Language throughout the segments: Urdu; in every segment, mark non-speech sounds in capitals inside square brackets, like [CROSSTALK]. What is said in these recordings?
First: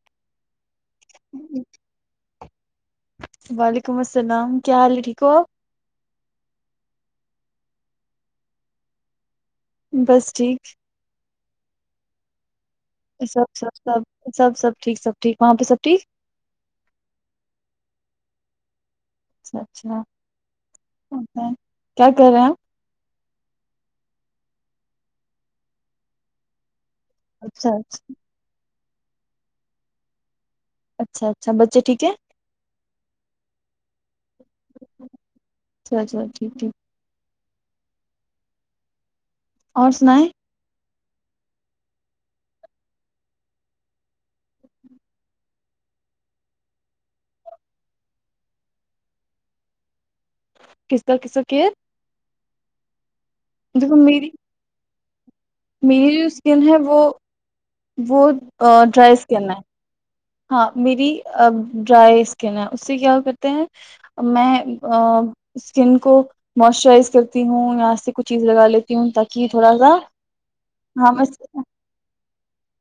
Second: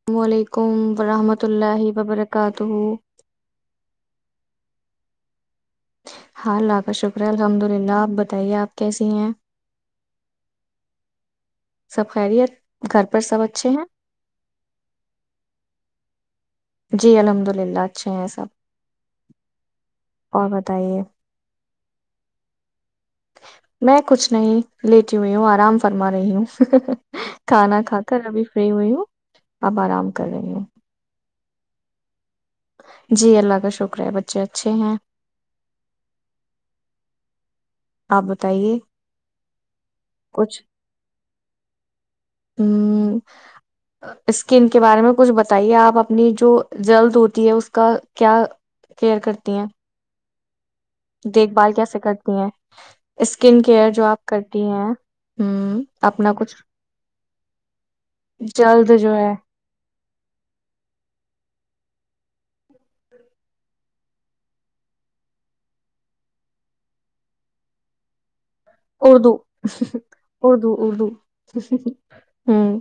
السلام علیکم ورحمۃ اللہ وبرکاتہ وعلیکم السلام کیا حال ہے ٹھیک ہو ہاں اللہ کا شکرہ الحمد للہ آپ بتائیے آپ کیسی ہیں بس ٹھیک سب خرییت سب سب سب سب سب ٹھیک سب ٹھیک وہاں پہ سب جی جی الحمد للہ اچھے ہیں سب چ اور بتائیے اچھا کیا کہ رہے ہیں آپ میں کچھ نہیں لیٹی ہوئی ہوں آرام فرما رہی ہوں اچھا کھانا کھا اچھا کر ابھی فری ہوئی ہوں آپ آرام کر رہے ہیں اچھا اچھا بچے ٹھیک ہے جی اللہ کا شکر ہے بچ سات س بات ٹھیک ٹھیک آپ بتائیے اور سنائیں ہ اسکن کے بارے میں کچھ بتائیے آپ اپنی جو جلد ہوتی ہے اس کا کیا کیئر کرتی ہیں کس کا کس کا دیکھ کیئر بھال کیسے کرتی ہیں اسکن کیئر دیکھو جو آپ میری کرتی ہیں ہوں میری جو اپنا کچھ اسکن ہے وہ وہ جلد ڈرائی جو اسکن ہے ہاں میری ڈرائی اسکن ہے اس سے کیا کرتے ہیں میں اسکن کو موئسچرائز کرتی ہوں اں سے کچھ چیز لگا لیتی ہوں اردو تاکہ تھوڑا سا اردو اردو ہاں میں ہوں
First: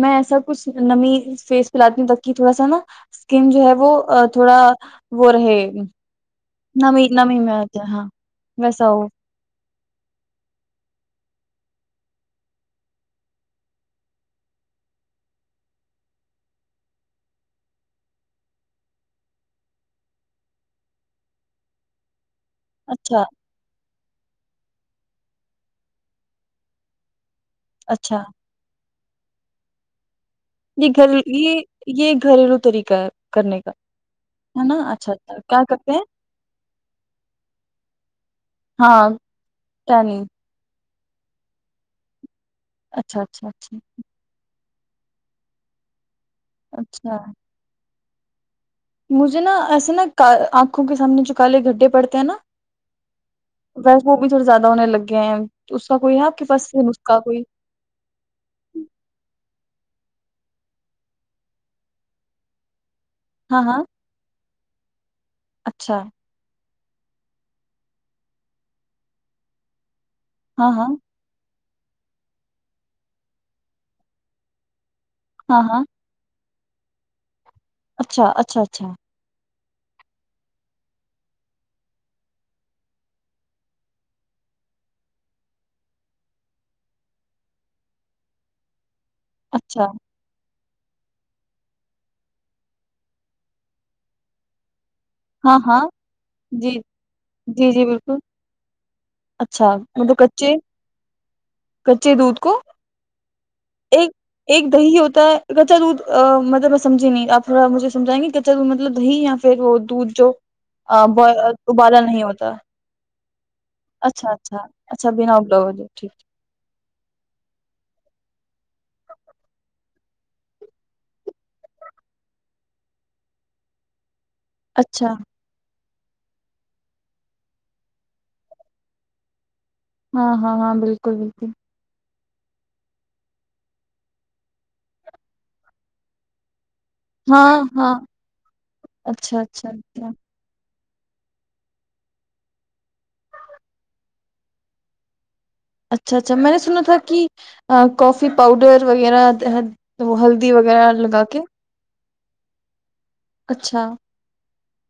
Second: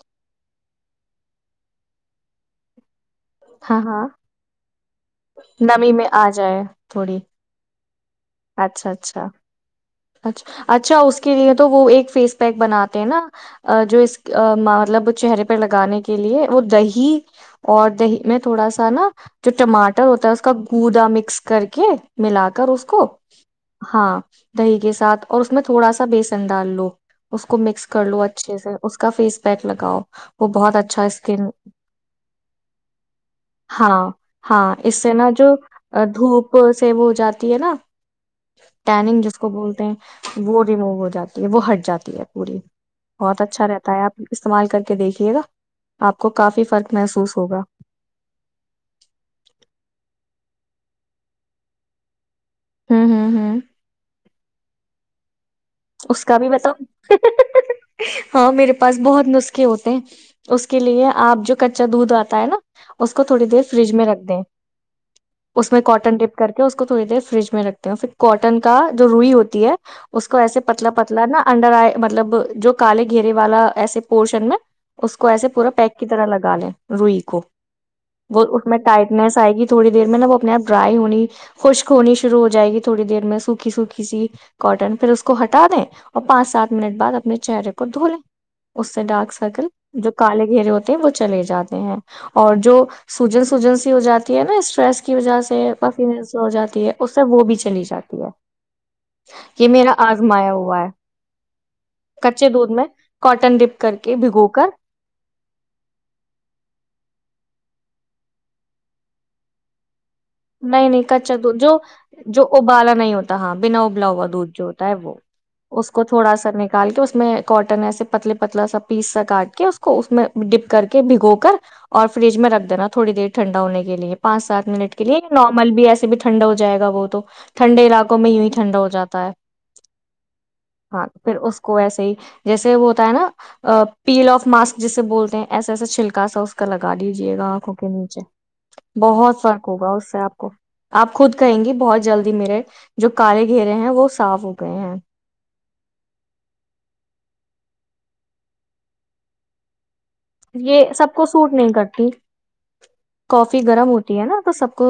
میں ایسا کچھ نمی فیس پہ لاتی ہوں تب کہ تھوڑا سا نا اسکن جو ہے ہاں وہ ہاں تھوڑا وہ رہے نمی میں آ جائے نمی تھوڑی نمی میں آتا ہاں اچھا ویسا وہ اچھا اچھا اچھا اس کے لیے تو وہ ایک فیس پیک بناتے ہیں نا جو اس مطلب چہرے پرہ لگانے کے لیے وہ دہی اور دہی میں تھوڑا سا نا جو ٹماٹر ہوتا ہے اس کا گوودا مکس کر کے ملا کر اس کو اچھا ہاں دی کے ساتھ اور اس میں تھوڑا سا بیسن ڈال لو اس کو مکس کر لو اچھا اچھے سے اس کا فیس پیک لگاؤ وہ بہت یہ اچھا گھر اسکن یہ یہ گھریلو طریق ہے کرنے کا ہاں ہے ہاں نا اس اچھا سے نا اچھا جو کیا کرتے ہیں دھوپ سے وہ ہو جاتی ہے نا ہاں یننگ جس کو بولتے ٹیننگ ہیں وہ ریموو ہو جاتی ہے وہ ہٹ جاتی ہے پوڑی بہت اچھا رہتا ہے آپ استعمال کر دیکھیے گا آپ کو کافی فرق اچھا محسوس ہوگا مجھے نا ایسے نا آنکھوں کے سامنے جو کالے گھڈھے پڑتے ہیں نا ہوں ہوں ہوں ویس وہ بھی تھوڑا زیادہ ہونے لگ گیم اس کا بھی بتاؤ ہاں میرے پاس بہت نسخے ہوتے ہیں اس کے لیے آپ جو کچا دودھ آتا ہے نا اس کو تھوڑی ہاں دیر ہاں فریج میں رکھ دیں اس میں اچھا کاٹن ٹپ کر کے اس کو تھوڑی دیر فریج میں رکھتے ہیں پھر کاٹن کا جو روئی ہوتی ہے اس کو ہاں ہاں پتلا پتلا نہا انڈر آئے مطلب جو کالے گھیرے والا ایسے پورشن میں اس کو ایسے ہاں پورا ہاں پیک کی طرح لگ گالیں روئی کوو اچھا وہ اچھا اس میں اچھا ٹائٹنیس آئے گی تھوڑی دیر میں نا وہ اپنے آپ ڈرائی ہونی خشک ہونی شروع ہو جائے گ تھوڑی دیر میں سوکھی سوکھی سی کوٹن پھر اس کو ہٹا دیں اور پانچ سات منٹ بعد اپنے چہرے کو دھو لیں اس سے ڈارک سرکل اچھا جو کاالل گرے ہوتا وہ چلے جاتے ہیں اور جو سوجن سوجن سی ہو جاتی ہے نا اسٹریس کے کی وجہ ہاں سے ہاں کافی م ہو جی جاتی ہے اس سے وہ بھی جی چلی جی جاتی ہے یہ میرا مطب آزمایا کچے ہوا ہے کچے دودھ کو میں کاٹن ڈپ کر ایک کے بھگو کر ایک دہی ہوتا ہے کچا دودھ مطلب میں سمجھی نہیں آپ تھوڑا مجھے سمجائیں گے کچا مطلب دی یا پھر وہ تو نہیں نہیں کچا دودھ جو جو ہوتا ابالا نہیں ہوتا بنا ابلا ہوا اچھا دودھ اچھا جو ہوتا ہے اچھا وہ بنا ابلا ہوا دودھ اس کو ٹھیک تھوڑا سا نکال کے اس میں کاٹن ایسے پتلے پتلا سا پیس سا کاٹ کے اس کو اس میں ڈپ کر کے بھگو کر اور فریج میں رکھ دینا تھوڑی دیر ٹھنڈا ہونے کے لیے پانچ سات منٹ کے لیے اچھا یا نارمل بھی ایس بھی ٹھنڈا ہو جائے گا وہ تو ٹھنڈے علاقوں میں یوں ہی ٹھنڈا ہو جاتا ہے ہاں ہاں ہاں بالکل پھر بالکل اس کو ایسے ہی جیسے وہ ہوتا ہے نا پیل آف ماسک جسے بولتے ہیں ایسے ایسے چھلکا سا کا لگا دیجے گا ہاں آنکھوں کے ہاں نیچے اچھا بہت فر اچھا ہوگا اچھا اس سے آپ کو آپ خود کہیں گی بہت جلدی میرے جو کالے گھیرے ہیں وہ صاف ہو گئے ہیں اچھا اچھا میں نے سنا تھا کہ کافی پاؤڈر وغیرہ وہ ہلدی وغیرہ یہ سب لگا کو کے سوٹ نہیں کرتی کافی اچھا گرم ہوتی ہے نا تو سب کو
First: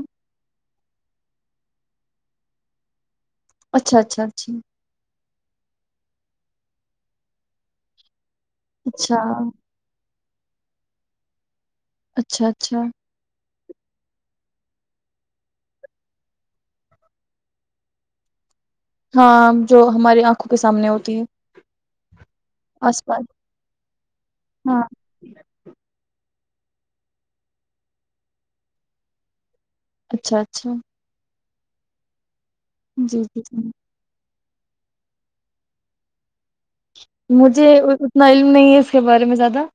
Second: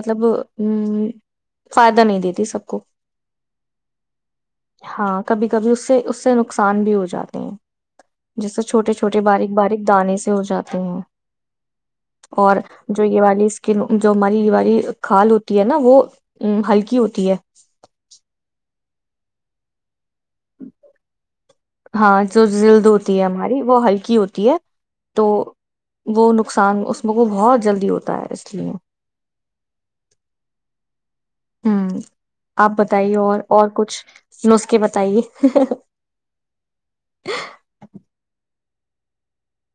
مطلب ہ فائدہ نہیں دیتی سب کو اچھا اچھا اچا ہاں کبھی کبھی اس سے اس سے نقصان بھی ہو جاتے ہیں جیسے چھوٹے اچھا چھوٹے باریک باریک دانے سے ہو جاتے ہیں اچھا اور اچھا جو یہ والی اس کہ جو ہماری والی کھال ہوتی ہے نا وہ ہلکی ہوتی ہے ہاں جو ہماری آنکھوں کے سامنے ہوتی ہے ہاں جو جلد آس ہوتی ہے پاس ہماری وہ ہلکی ہوتی ہے ہاں تو وہ نقصان اس میں کو بہت جلدی ہوتا ہے اس لیے اچھا اچھا ہاں آپ بتائیے جی اور جی اور جی کچھ نسخے بتائیے مجھے اتنا علم نہیں ہے کے بارے میں زیادہ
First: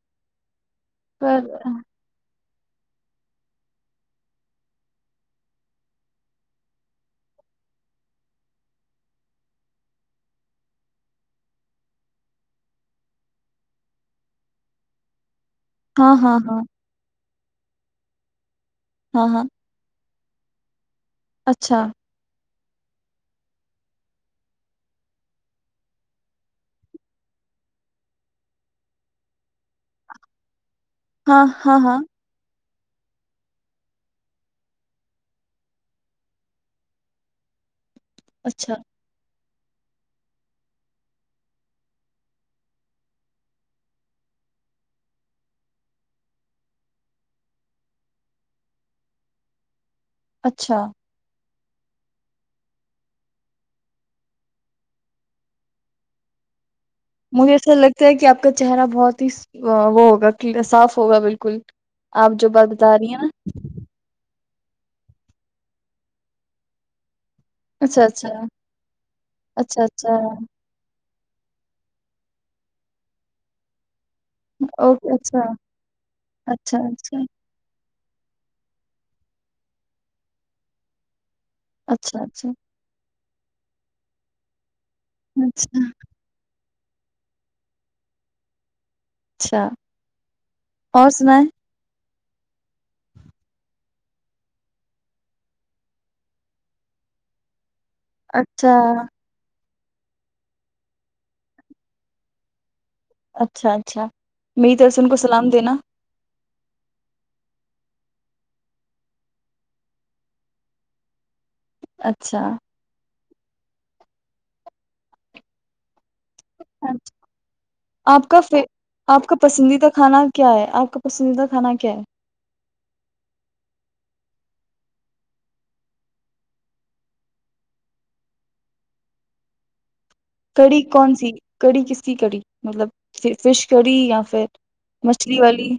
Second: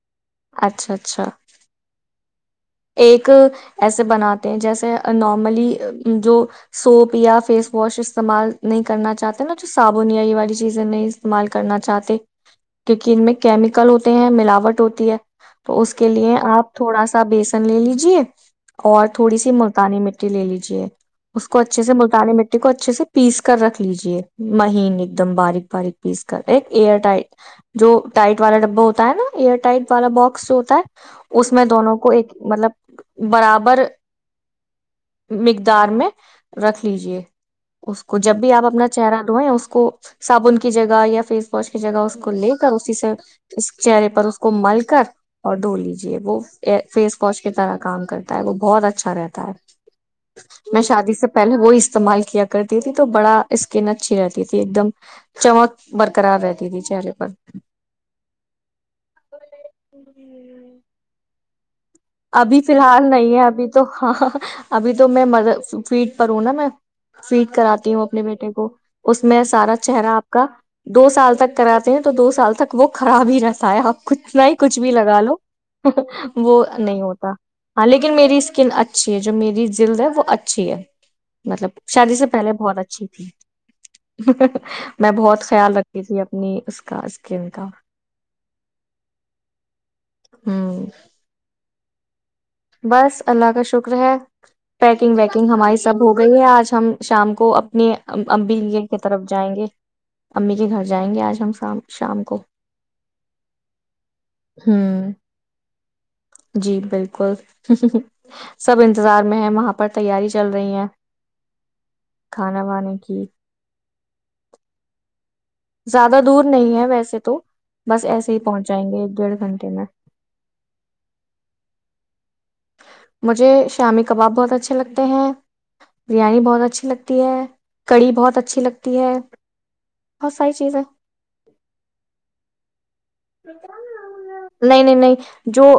اچھا اچھا پر ایک ایسے بناتے ہیں جیسے نارملی جو سوپ یا فیس واش استعمال نہیں کرنا چاہتے نا جو صابن یا یہ والی چیزیں نہیں استعمال کرنا چاہتے کیونکہ ان میں کیمیکل ہوتے ہیں ملاوٹ ہوتی ہے تو اس کے ہاں لیے ہاں ہاں آپ تھوڑا سا سبس لے لیجیے السلام ہاں ہاں علیکم محترم بھائی جان آپ کو لے لیجیے اس کو اچھے اچھا سے ملتانے میں کو اچھے سے پیس کر رکھ لیجے مہین ایک دم باریک باریک پیس کر ایک ایئر ٹائٹ جو ٹائٹ والا ڈبا ہوتا ہے نا ایئر ٹائٹ والا باکس جو ہوتا ہے ہاں اس میں ہاں دونوں ہاں کو ایک مطلب برابر مقدار میں رکھ لیجے اس کو جب بھی آپ اچھا اپنا چہرہ دھوئیں اس کو صابن کی جگہ یا فیس واش کی جگہ اس کو لے کر اسی سے اس چہرے پر اس کو مل کر اور دھو لیجے وہ فی فوج کی طرح کام کرتا ہے وہ بہت اچھا رہتا ہے میں اچھا شادی سے پہلے وہ استعمال کیا کرتی تھی تو بڑا اسکن اچھی رہتی تھی ایک دم چمک برقرار رہتی تھی چہرے پر مجھے ایسا لگتا ہے کہ آپ کا چہرہ بہت ہی وہ ہوگا صاف ہوگا بالکل آپ جو ابھی بات فی بتا رہی الحال ہیں نا نہیں ہے ابھی تو ہاں ابھی تو میں م فیٹ پر ہوں نا میں فیٹ کراتی ہوں اچھا اپنے اچھا بیٹے کو اس میں سارا اچھا چہرہ اچھا آپ کا دو سال تک کراتے ہیں تو دو سال تک وہ خراب ہی رہتا ہے اب کچھ نہ ہی کچھ بھی اوکے لگا لو اچھا وہ اچھا نہیں اچھا ہوتا ہاں لیکن میری اسکن اچھی ہے جو میری جلد ہے وہ اچھی ہے مطلب شادی اچھا سے اچھا پہلے بہت اچھی تھی [INAUDIBLE] میں بہت خیال اچھا رکھی تھی اپنی اس کا اسکم کا اچھا ہوں اور سنیں بس اللہ کا شکر ہے پٹیکنگ ویکنگ ہماری سب ہو گئی ہے آج ہم شام کو اپنے اچھا امبنییر کی طرف جائیں گے امی کے گھر جائیں گے آج ہم شام کو اچھا اچھا می ترس ان ہوں کو سلام دینا جی بالکل سب انتظار میں ہے وہاں پر تیاری چل رہی ہیں اچھا کھانا بانے کی زیادہ دور نہیں ہے ویسے تو بس آپ ایسے ہی کا پہنچ جائیں گے ایک آپ کا ڈیڑھ گھنٹے میں پسندیدہ کھانا کیا ہے آپ کا پسندیدہ کھانا کیا ہے مجھے شامی کباب بہت اچھے لگتے ہیں بریانی بہت اچھی لگتی ہے کڑی بہت اچھی لگتی ہے بہت ساری کڑی چیزیں کون سی کڑی کس س کڑی مطلب فش کڑی یا پھر نہیں نہیں نہیں مچھلی جو والی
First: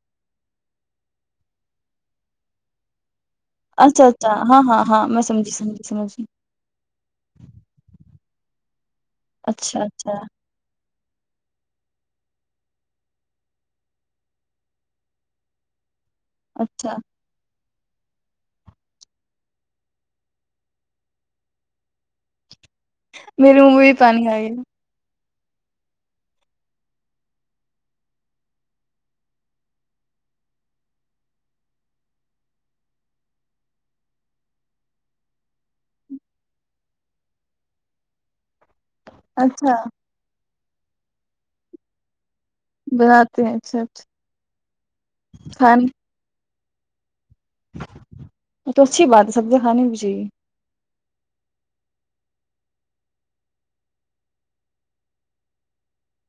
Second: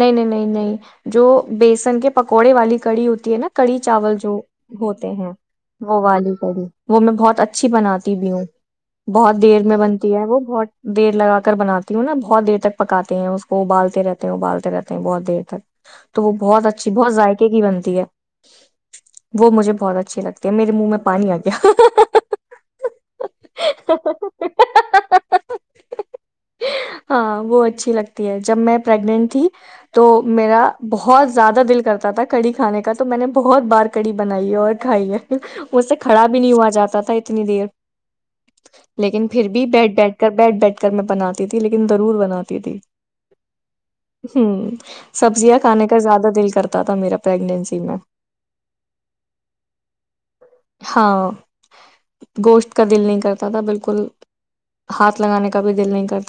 نہیں نہیں نہیں نہیں جو بیسن کے پکوڑے والی کڑی ہوتی نا کڑی اچھا چاول اچھا جو ہاں ہاں ہاں ہوتے میں ہیں سمجھی سمجھی وہ سمجھی والی کڑی وہ میں بہت اچھی بناتی تی بھی ہ بہت دیر میں اچھا بنتی اچھا ہے وہ بہت دیر لگات کر بناتی ہوں نا بہت دیر تک پکاتے ہیں اس کو ابالتے رہتے ہیں ابالتے رہتے ہیں بہت دیر تک تو وہ بہت اچھی اچھا بہت ذق کی بنتی وہ مجھے بہت اچھی لگتی ہے میرے منہ میں پانی آ گیا میرے منہ میں بھی پانی آ گیا ہاں وہ اچھی لگتی ہے جب میں پریگننٹ تھی تو میرا بہت زیادہ دل کرتا تھا کڑی کھانے کا تو میں نے بہت بار کڑی بنائی ہے اور کھائی ہے مجھ سے کھڑا بھی نہیں ہوا جاتا تھا اتنی دیر لیکن پھر بھی اچھا بیٹھ بیٹھ کر بیٹھ بیٹھ کر میں بنی تھی لیکن ضور بنی ہ بناتے ہیں اچھا اچھا سبزیاں کھانے کا زیادہ دل کر تھا میرا پریگنینسی میں ا تو اچھی بات ہے سبزیاں کھانی بھی چاہیے ہاں گوشت کا دل نہیں کرتا تھا بالکل ہاتھ لگانے کا بھی د لیں کرتے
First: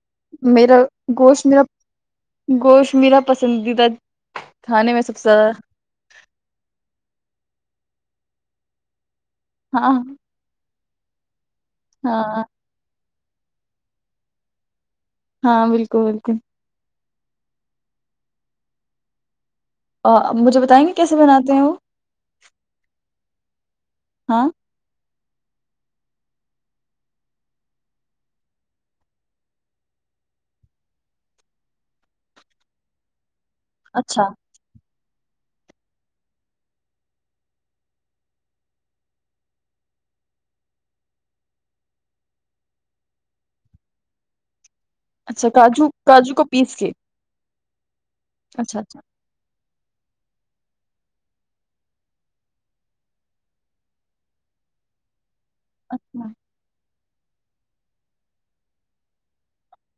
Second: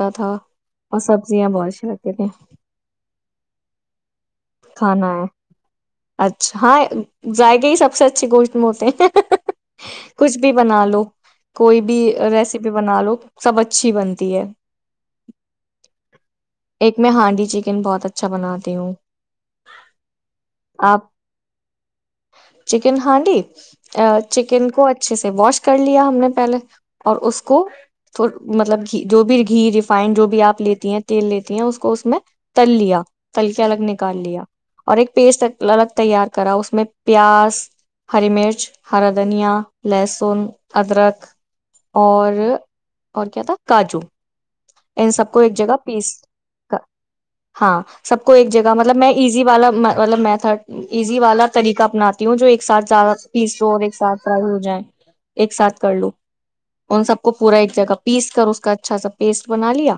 میرا گوشت میرا لگتی تھیں گوشت میرا پسندیدہ کھانے میں کھانا سب سے زیادہ ائقہ ہی سب سے اچھی گوشت ہوتے ہیں ہاں کچھ بھی بنا لو دو کوئی بھی ہاں ریسیپی بنا لو سب اچھی بنتی مھ دیا ہاں بالکل بالکل ایک میں ہانڈی چکن بہت اچھا بناتی ہوں آ، مجھے بتائیں گے آپ کیسے بناتے ہیں وہ چکن ہانڈی ہاں چکن کو اا اچھے سے واش کر لیا ہم نے پہلے اور اس کو تھ مطلب جو بھی گھی ریفائنڈ جو بھی آپ لیتی ہیں تیل لیتی ہیں اس کو اس میں تل لیا پلک الگ نکال اچھا لیا اور ایک پیسٹ الگ تیار کرا اس میں پیاز ہری مرچ ہرا دھنیا لہسن ادرک اور اور کیا تھا کاجو ان سب کو اچھا ایک جگہ کاجو پیس کاجو کو پیس کے ہاں سب کو ایک جگہ اچھا مطلب اچھا میں ایزی والا مطلب میتھڈ ایزی والا طریقہ اپناتی ہوں جو ایک ساتھ زیادہ پیسو اور ایک ساتھ ٹرائی ہو جائے ایک ساتھ کر لو اچھا ان سب کو پورا ایک جگہ پیس کر اس اس کا اچھا سا پیسٹ بنا لیا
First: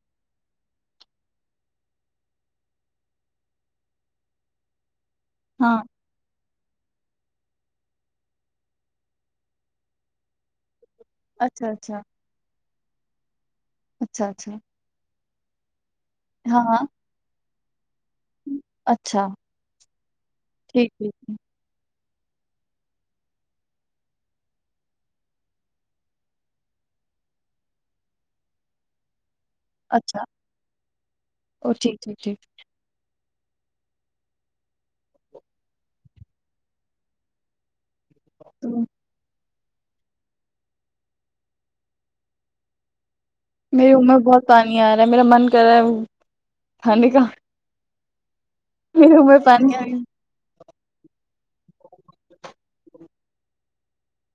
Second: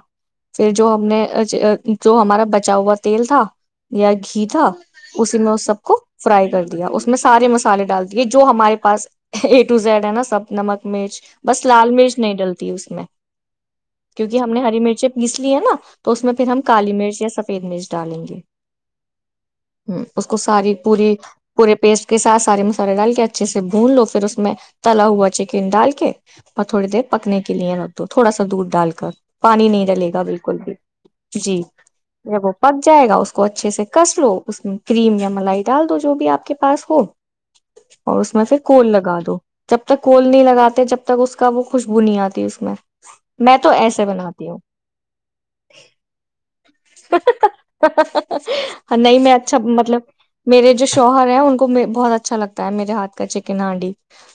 پھر جو ہم نے جو ہمارا بچا ہوا تیل تھا یا گھی تھا اسی میں اس ہاں سب کو فرائی کر دیا اس میں سارے مسالے ڈال دیے جو ہمارے پا اے ٹو زیڈ ہے نا سب نمک مرچ بس اچھا لال اچھا مرچ نہیں ڈلتی اس میں اچھا کیونکہ ہم اچھا نے ہری مرچی گسلی ہے نا تو اس میں پھر ہم ہاں ہاں کالی مرچ یا سب پ ڈالیں گے اچھا ہ اس کو ساری ٹھیک ٹھیک پوری ٹھیک، پورے پیسٹ اس کے ساتھ سارے مسالے ڈال کے اچھے سے بھون لو پھر اس میں تلا ہوا چکن ڈال کے اور تھوڑی دیر پکنے کے لیے ل دو تھوڑا سا دودھ ڈال کر پانی نہیں ڈلے گا اچھا بالکل بھی جی او ٹھیک ٹھیک ج ٹھیک وہ پک جائے گا اس کو اچھے سے کس لو اس میں کریم یا ملائی ڈال دو جو بھی آپ کے پاس ہو اور اس میں سے تو کول لگا دو جب تک کول نہیں لگاتے جب تک اس کا وہ خوشبو نہیں آتی اس میں میں تو میری عمر ایسے میں بہت بناتی ہوں پانی آ رہا ہے میرا من کر رہا ہے ھانڈے کا میرے نہیں منہ میں اچھا پانی آ گیا مطلب میرے جو شوہر ہے ان کو بہت اچھا لگتا ہے میرے ہاتھ کا چکن ہانڈی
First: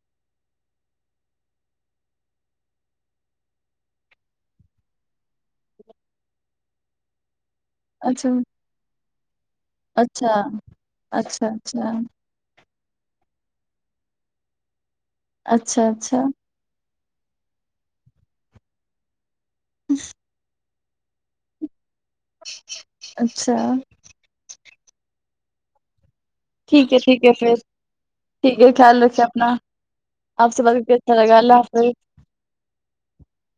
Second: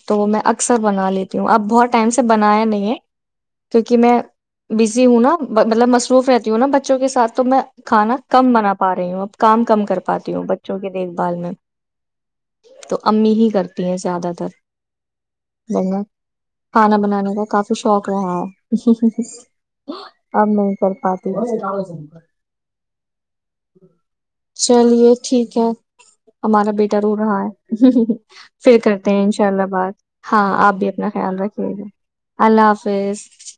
تو وہ میں اکثر بنا لیتی ہوں اب بہت ٹائم سے بنایا نہیں ہے کیونکہ میں بزی ہوں نا مطلب مصروف رہتی ہوں نا بچوں کے ساتھ تو میں کھانا اچھا کم بنا پا رہی ہوں کام کم کر اچھا پاتی ہوں بچوں کے دیکھ بھال اچھا میں اچھا تو امی ہی کرتی ہیں زیادہ تر اچھا جیا اچھا کھانا بنایا کاف شک آم کر پاتی اچھا چلیے ٹھیک ہے ہمارا ٹھیک ہے بیٹا رو ٹھیک رہا ہے پھر ٹھیک ہے پھر خیال کرتے ہیں رکھیں ان شاء اپنا اللہ بات ہاں سے آپ بات کر بھی کے اپنا اچھا لگا خیال اللہ رکھیے حافظ گا اللہ حافظ فس